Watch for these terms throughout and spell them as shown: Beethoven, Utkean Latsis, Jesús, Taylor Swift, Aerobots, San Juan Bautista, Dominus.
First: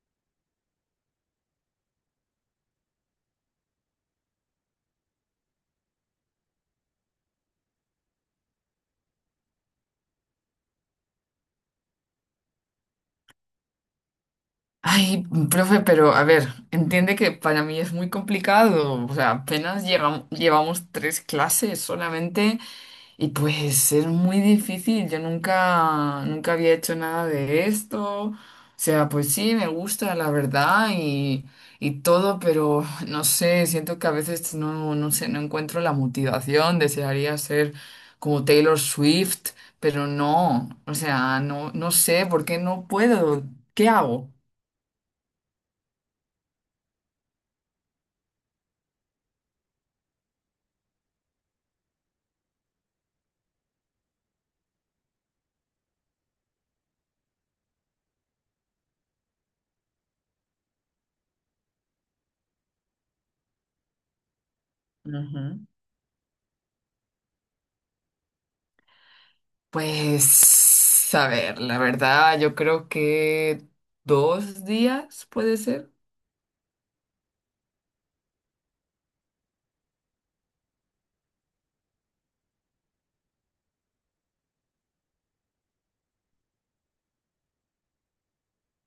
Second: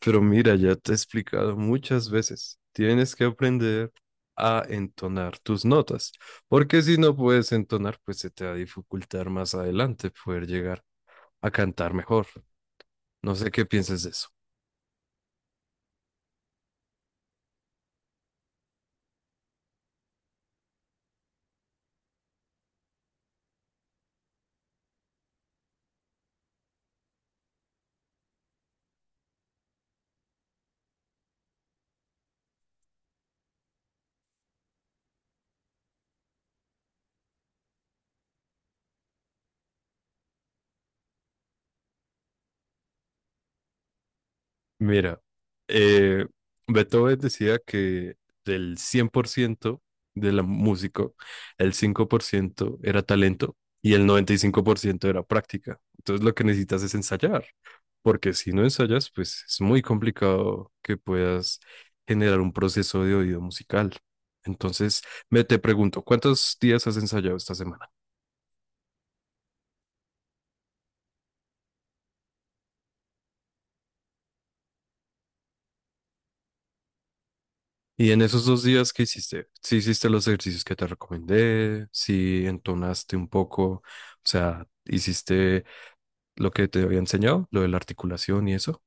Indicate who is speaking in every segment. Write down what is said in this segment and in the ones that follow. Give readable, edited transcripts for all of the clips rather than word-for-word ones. Speaker 1: Pero mira, ya te he explicado muchas veces, tienes que aprender a entonar tus notas, porque si no puedes entonar, pues se te va a dificultar más adelante poder llegar a cantar mejor. No sé qué piensas de eso.
Speaker 2: Ay, profe, pero a ver, entiende que para mí es muy complicado. O sea, apenas llevamos tres clases solamente y pues es muy difícil. Yo nunca había hecho nada de esto. O sea, pues sí, me gusta, la verdad, y todo, pero no sé, siento que a veces no sé, no encuentro la motivación. Desearía ser como Taylor Swift, pero no. O sea, no sé por qué no puedo. ¿Qué hago?
Speaker 1: Mira, eh, Beethoven decía que del 100% de la música, el 5% era talento y el 95% era práctica. Entonces lo que necesitas es ensayar, porque si no ensayas, pues es muy complicado que puedas generar un proceso de oído musical. Entonces,
Speaker 2: Ujú.
Speaker 1: me te pregunto, ¿cuántos días has ensayado esta semana?
Speaker 2: Pues, a ver, la verdad, yo creo que 2 días puede ser.
Speaker 1: Y en esos 2 días que hiciste, si hiciste los ejercicios que te recomendé, si entonaste un poco, o sea, hiciste lo que te había enseñado, lo de la articulación y eso.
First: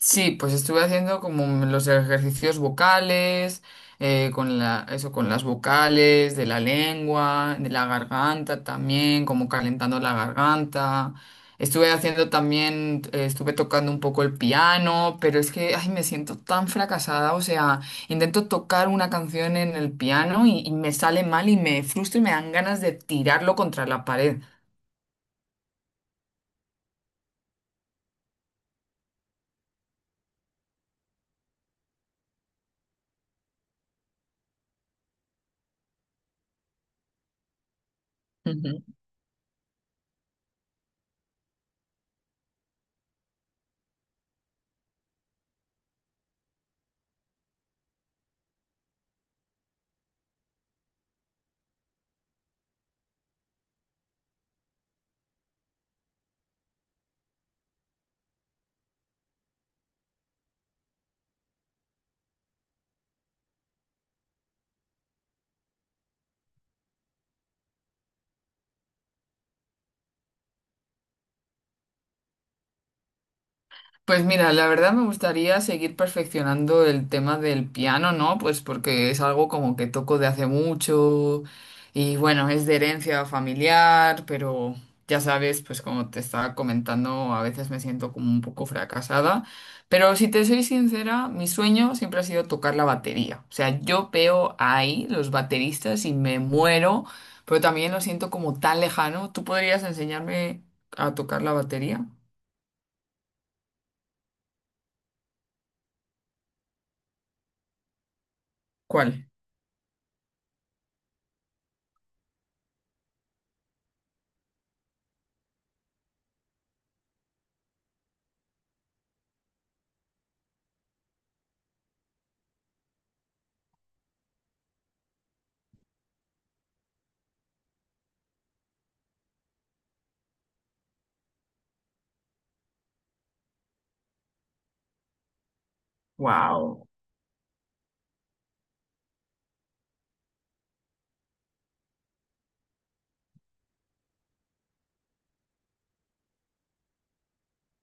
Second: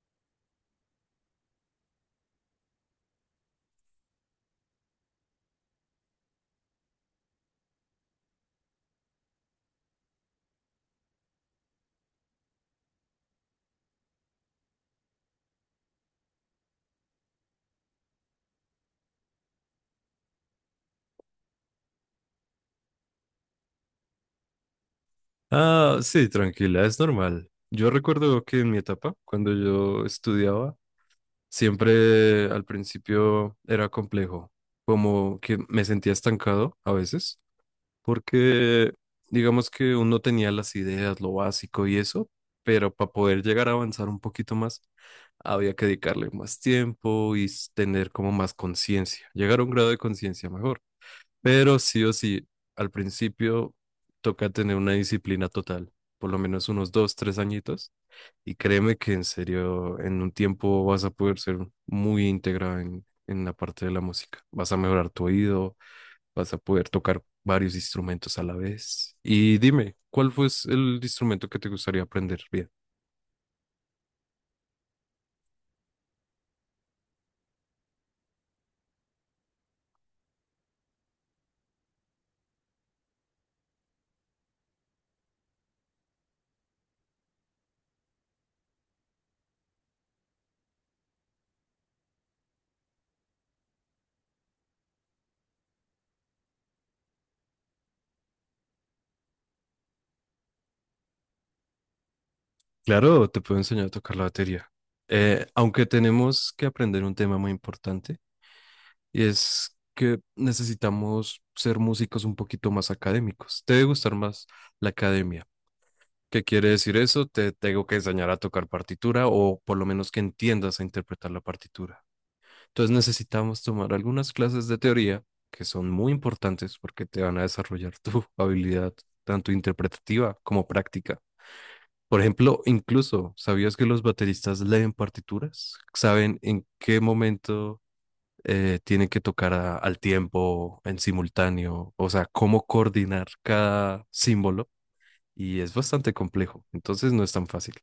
Speaker 2: Sí, pues estuve haciendo como los ejercicios vocales, con la, eso, con las vocales, de la lengua, de la garganta también, como calentando la garganta. Estuve haciendo también, estuve tocando un poco el piano, pero es que, ay, me siento tan fracasada. O sea, intento tocar una canción en el piano y me sale mal y me frustro y me dan ganas de tirarlo contra la pared.
Speaker 1: Ah, sí, tranquila, es normal. Yo recuerdo que en mi etapa, cuando yo estudiaba, siempre al principio era complejo, como que me sentía estancado a veces porque digamos que uno tenía las ideas, lo básico y eso, pero para poder llegar a avanzar un poquito más, había que dedicarle más tiempo y tener como más conciencia, llegar a un grado de conciencia mejor. Pero sí o sí, al principio toca tener una disciplina total, por lo menos unos 2, 3 añitos, y créeme que en serio, en un tiempo vas a poder ser muy íntegra en la parte de la música. Vas a mejorar tu oído. Vas a poder tocar varios instrumentos a la vez. Y dime, ¿cuál fue el instrumento que te gustaría aprender? Bien,
Speaker 2: Pues mira, la verdad me gustaría seguir perfeccionando el tema del piano, ¿no? Pues porque es algo como que toco de hace mucho y bueno, es de herencia familiar, pero ya sabes, pues como te estaba comentando, a veces me siento como un poco fracasada. Pero si te soy sincera, mi sueño siempre ha sido tocar la batería. O sea, yo veo ahí los bateristas y me muero, pero también lo siento como tan lejano. ¿Tú podrías enseñarme a tocar la batería?
Speaker 1: claro, te puedo enseñar a tocar la batería. Aunque tenemos que aprender un tema muy importante, y
Speaker 2: ¿Cuál?
Speaker 1: es que necesitamos ser músicos un poquito más académicos. Te debe gustar más la academia. ¿Qué quiere decir eso? Te tengo que enseñar a tocar partitura o por lo menos que entiendas a interpretar la partitura. Entonces necesitamos tomar algunas clases de teoría que son muy importantes porque te van a desarrollar tu habilidad tanto interpretativa como práctica. Por ejemplo, incluso, ¿sabías que los bateristas leen partituras? ¿Saben en
Speaker 2: Wow.
Speaker 1: qué momento tienen que tocar al tiempo, en simultáneo? O sea, cómo coordinar cada símbolo. Y es bastante complejo, entonces no es tan fácil.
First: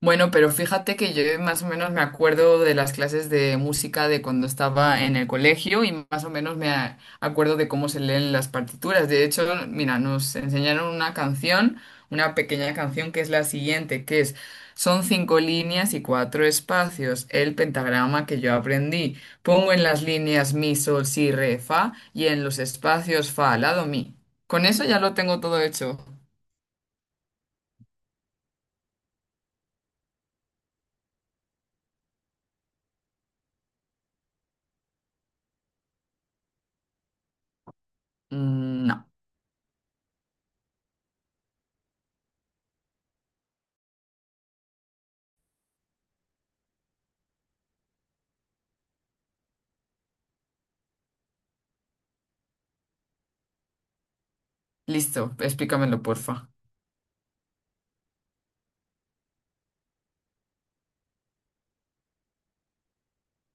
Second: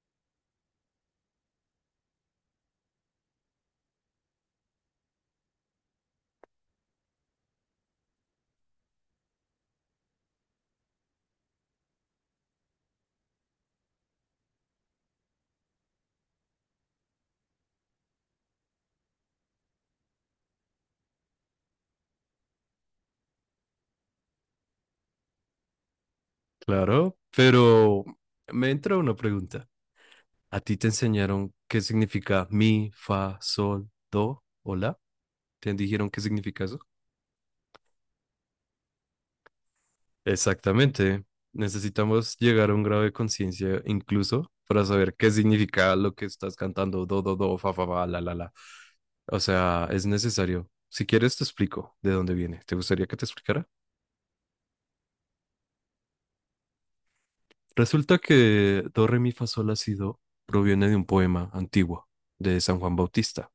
Speaker 2: Bueno, pero fíjate que yo más o menos me acuerdo de las clases de música de cuando estaba en el colegio y más o menos acuerdo de cómo se leen las partituras. De hecho, mira, nos enseñaron una canción, una pequeña canción que es la siguiente, que es son cinco líneas y cuatro espacios, el pentagrama que yo aprendí. Pongo en las líneas mi, sol, si, re, fa y en los espacios fa, lado, mi. Con eso ya lo tengo todo hecho.
Speaker 1: Claro, pero me entra una pregunta. ¿A ti te enseñaron qué significa mi, fa, sol, do o la? ¿Te dijeron qué significa eso?
Speaker 2: Mm, no.
Speaker 1: Exactamente. Necesitamos llegar a un grado de conciencia incluso para saber qué significa lo que estás cantando, do, do, do, fa, fa, fa, la, la, la. O sea, es necesario. Si quieres, te explico de dónde viene. ¿Te gustaría que te explicara?
Speaker 2: Listo, explícamelo, porfa.
Speaker 1: Resulta que do, re, mi, fa, sol, la, si, do proviene de un poema antiguo de San Juan Bautista.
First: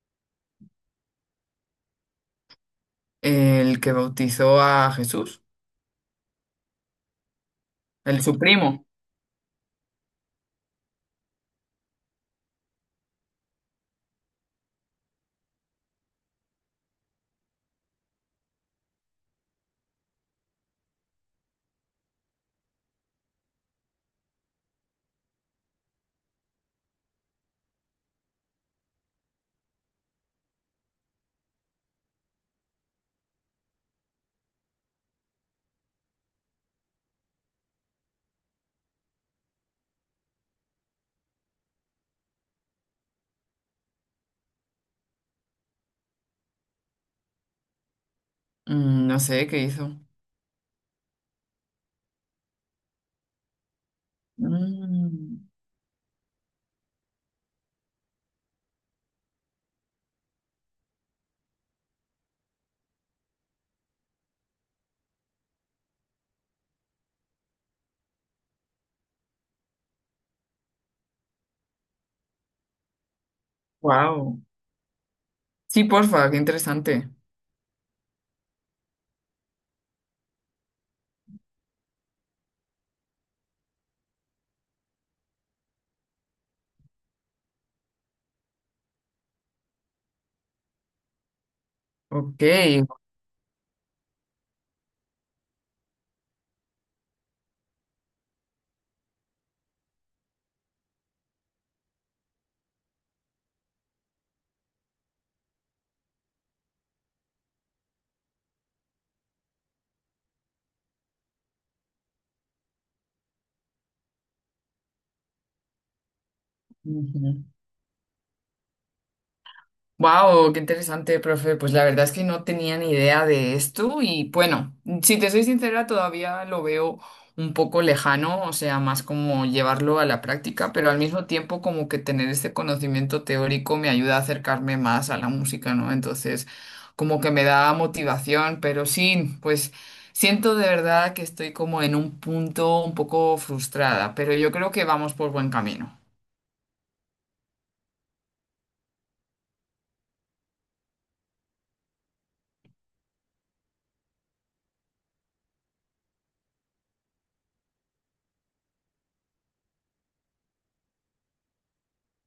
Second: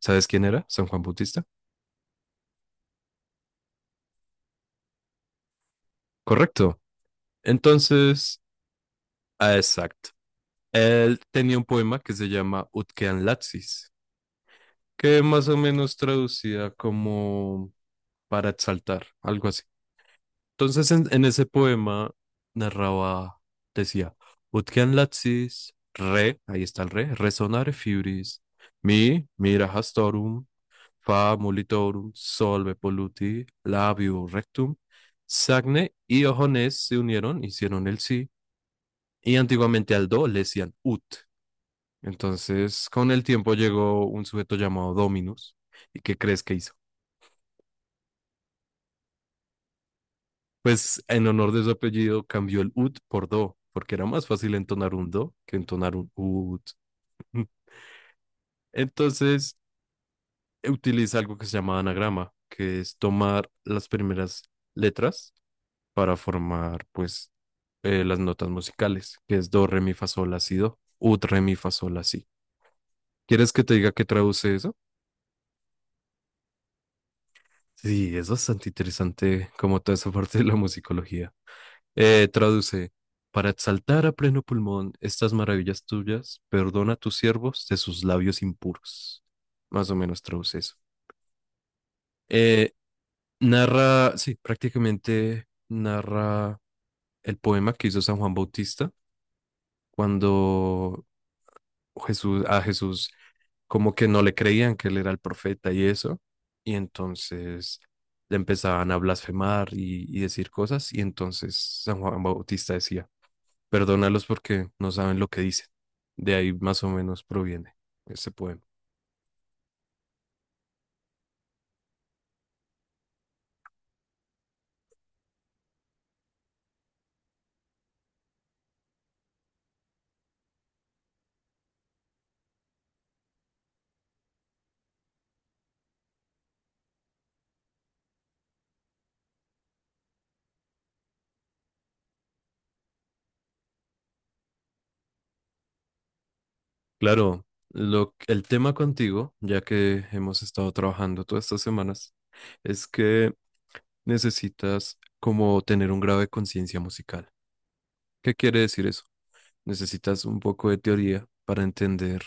Speaker 1: ¿Sabes quién era San Juan Bautista?
Speaker 2: El que bautizó a Jesús,
Speaker 1: Correcto.
Speaker 2: el su
Speaker 1: Entonces,
Speaker 2: primo.
Speaker 1: ah, exacto. Él tenía un poema que se llama Utkean Latsis, que más o menos traducida como para exaltar, algo así. Entonces, en ese poema narraba, decía, Utkean Latsis, re, ahí está el re, resonare fibris, mi, mira hastorum, fa molitorum, solve polluti, labio rectum, sagne y ojones se unieron, hicieron el sí, y antiguamente al do le decían ut. Entonces, con el tiempo llegó un sujeto llamado Dominus. ¿Y qué crees que hizo?
Speaker 2: Mm, no sé qué hizo.
Speaker 1: Pues en honor de su apellido cambió el ut por do, porque era más fácil entonar un do que entonar un ut. Entonces, utiliza algo que se llama anagrama, que es tomar las primeras letras para formar, pues, las notas musicales, que es do, re, mi, fa, sol, la, si, do, ut, re, mi, fa, sol, la, si. ¿Quieres que te diga qué
Speaker 2: Wow.
Speaker 1: traduce eso?
Speaker 2: Sí, porfa, qué interesante.
Speaker 1: Sí, es bastante interesante como toda esa parte de la musicología. Traduce, para exaltar a pleno pulmón estas maravillas tuyas, perdona a tus siervos de sus labios impuros. Más o menos traduce eso.
Speaker 2: Ok.
Speaker 1: Eh, Narra, sí, prácticamente narra el poema que hizo San Juan Bautista cuando a Jesús como que no le creían que él era el profeta y eso, y entonces le empezaban a blasfemar y decir cosas, y entonces San Juan Bautista decía, perdónalos porque no saben lo que dicen. De ahí más o menos
Speaker 2: Ujú.
Speaker 1: proviene ese poema.
Speaker 2: Wow, qué interesante, profe. Pues la verdad es que no tenía ni idea de esto y bueno, si te soy sincera, todavía lo veo un poco lejano, o sea, más como llevarlo a la práctica, pero al mismo tiempo como que tener este conocimiento teórico me ayuda a acercarme más a la música, ¿no? Entonces, como que me da motivación, pero sí, pues siento de verdad que estoy como en un punto un poco frustrada, pero yo creo que vamos por buen camino.
Speaker 1: Claro, el tema contigo, ya que hemos estado trabajando todas estas semanas, es que necesitas como tener un grado de conciencia musical. ¿Qué quiere decir eso? Necesitas un poco de teoría para entender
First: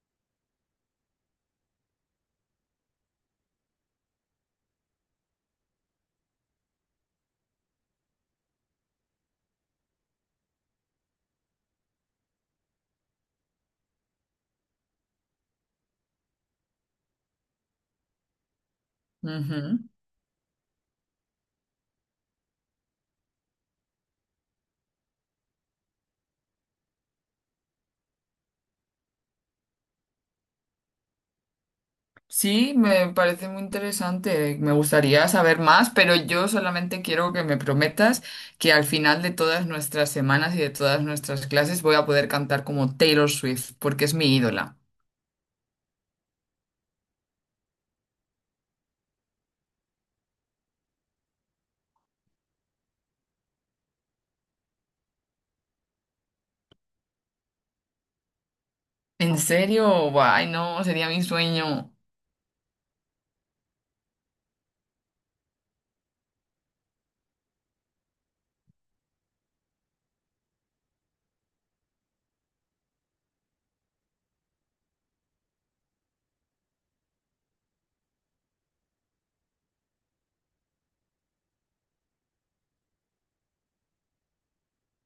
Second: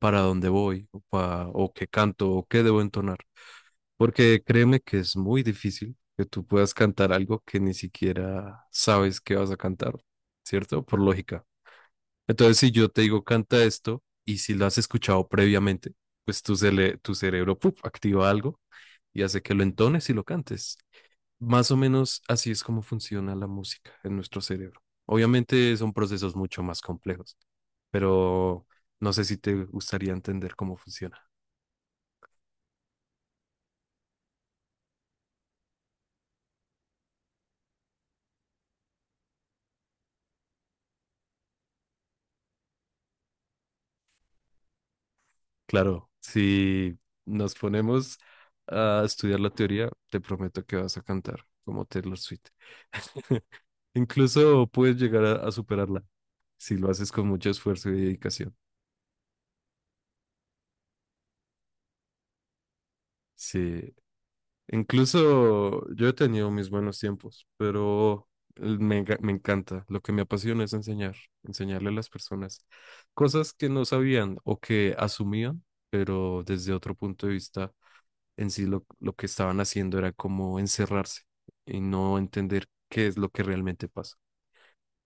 Speaker 1: para dónde voy o qué canto o qué debo entonar. Porque créeme que es muy difícil que tú puedas cantar algo que ni siquiera sabes que vas a cantar, ¿cierto? Por lógica. Entonces, si yo te digo canta esto y si lo has escuchado previamente, pues tu cerebro ¡puf! Activa algo y hace que lo
Speaker 2: Ujú.
Speaker 1: entones y lo cantes. Más o menos así es como funciona la música en nuestro cerebro. Obviamente son procesos mucho más complejos, pero no sé si te gustaría entender cómo funciona.
Speaker 2: Sí, me parece muy interesante. Me gustaría saber más, pero yo solamente quiero que me prometas que al final de todas nuestras semanas y de todas nuestras clases voy a poder cantar como Taylor Swift, porque es mi ídola.
Speaker 1: Claro, si nos ponemos a estudiar la teoría, te prometo que vas a cantar como Taylor Swift. Incluso puedes llegar a superarla si lo haces con mucho esfuerzo y dedicación.
Speaker 2: ¿En serio? Ay, no, sería mi sueño.
Speaker 1: Sí, incluso yo he tenido mis buenos tiempos, pero me encanta. Lo que me apasiona es enseñar, enseñarle a las personas cosas que no sabían o que asumían, pero desde otro punto de vista, en sí lo que estaban haciendo era como encerrarse y no entender qué es lo que realmente pasa.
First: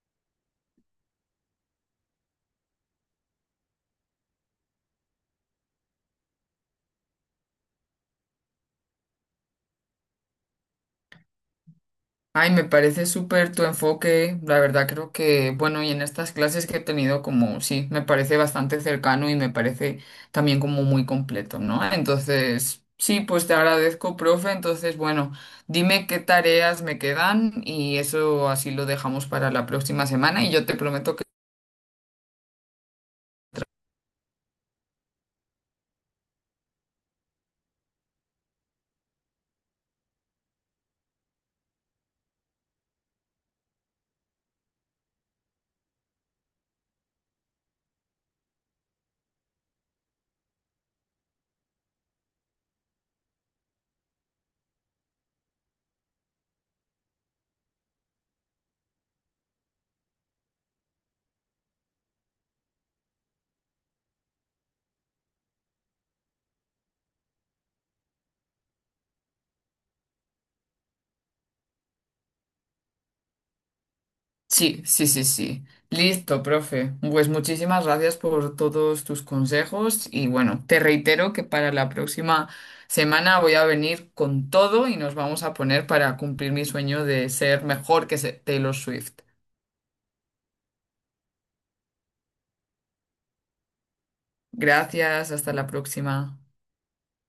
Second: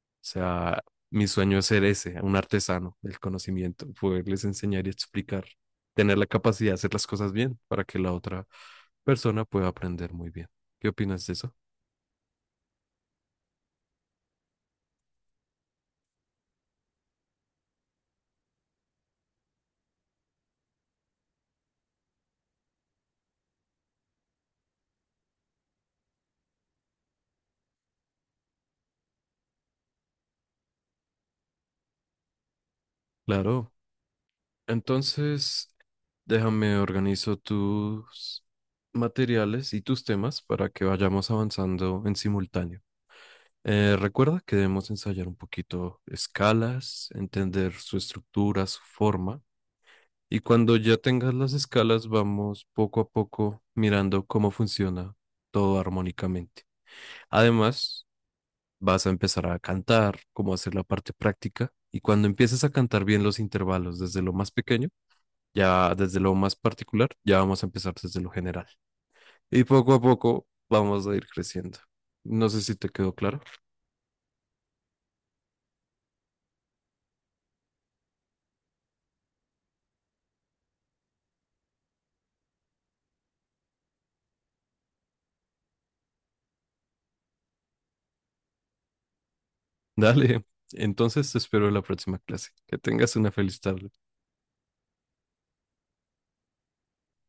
Speaker 1: O sea, mi sueño es ser ese, un artesano del conocimiento, poderles enseñar y explicar, tener la capacidad de hacer las cosas bien para que la otra persona pueda aprender muy bien. ¿Qué opinas de eso?
Speaker 2: Ay, me parece súper tu enfoque, la verdad creo que, bueno, y en estas clases que he tenido como, sí, me parece bastante cercano y me parece también como muy completo, ¿no? Entonces, sí, pues te agradezco, profe, entonces, bueno, dime qué tareas me quedan y eso así lo dejamos para la próxima semana y yo te prometo.
Speaker 1: Claro. Entonces, déjame organizo tus materiales y tus temas para que vayamos avanzando en simultáneo. Recuerda que debemos ensayar un poquito escalas, entender su estructura, su forma. Y cuando ya tengas las escalas, vamos poco a poco mirando cómo funciona todo armónicamente. Además, vas a empezar a cantar, cómo hacer la parte práctica. Y cuando empieces a cantar bien los intervalos desde lo más pequeño, ya desde lo más particular, ya vamos a empezar desde lo general. Y poco a poco vamos a ir creciendo. No sé si te quedó claro.
Speaker 2: Sí, sí, sí, sí. Listo, profe. Pues muchísimas gracias por todos tus consejos y bueno, te reitero que para la próxima semana voy a venir con todo y nos vamos a poner para cumplir mi sueño de ser mejor que Taylor Swift.
Speaker 1: Dale. Entonces te espero en la próxima clase. Que tengas una feliz tarde.
Speaker 2: Gracias, hasta la próxima.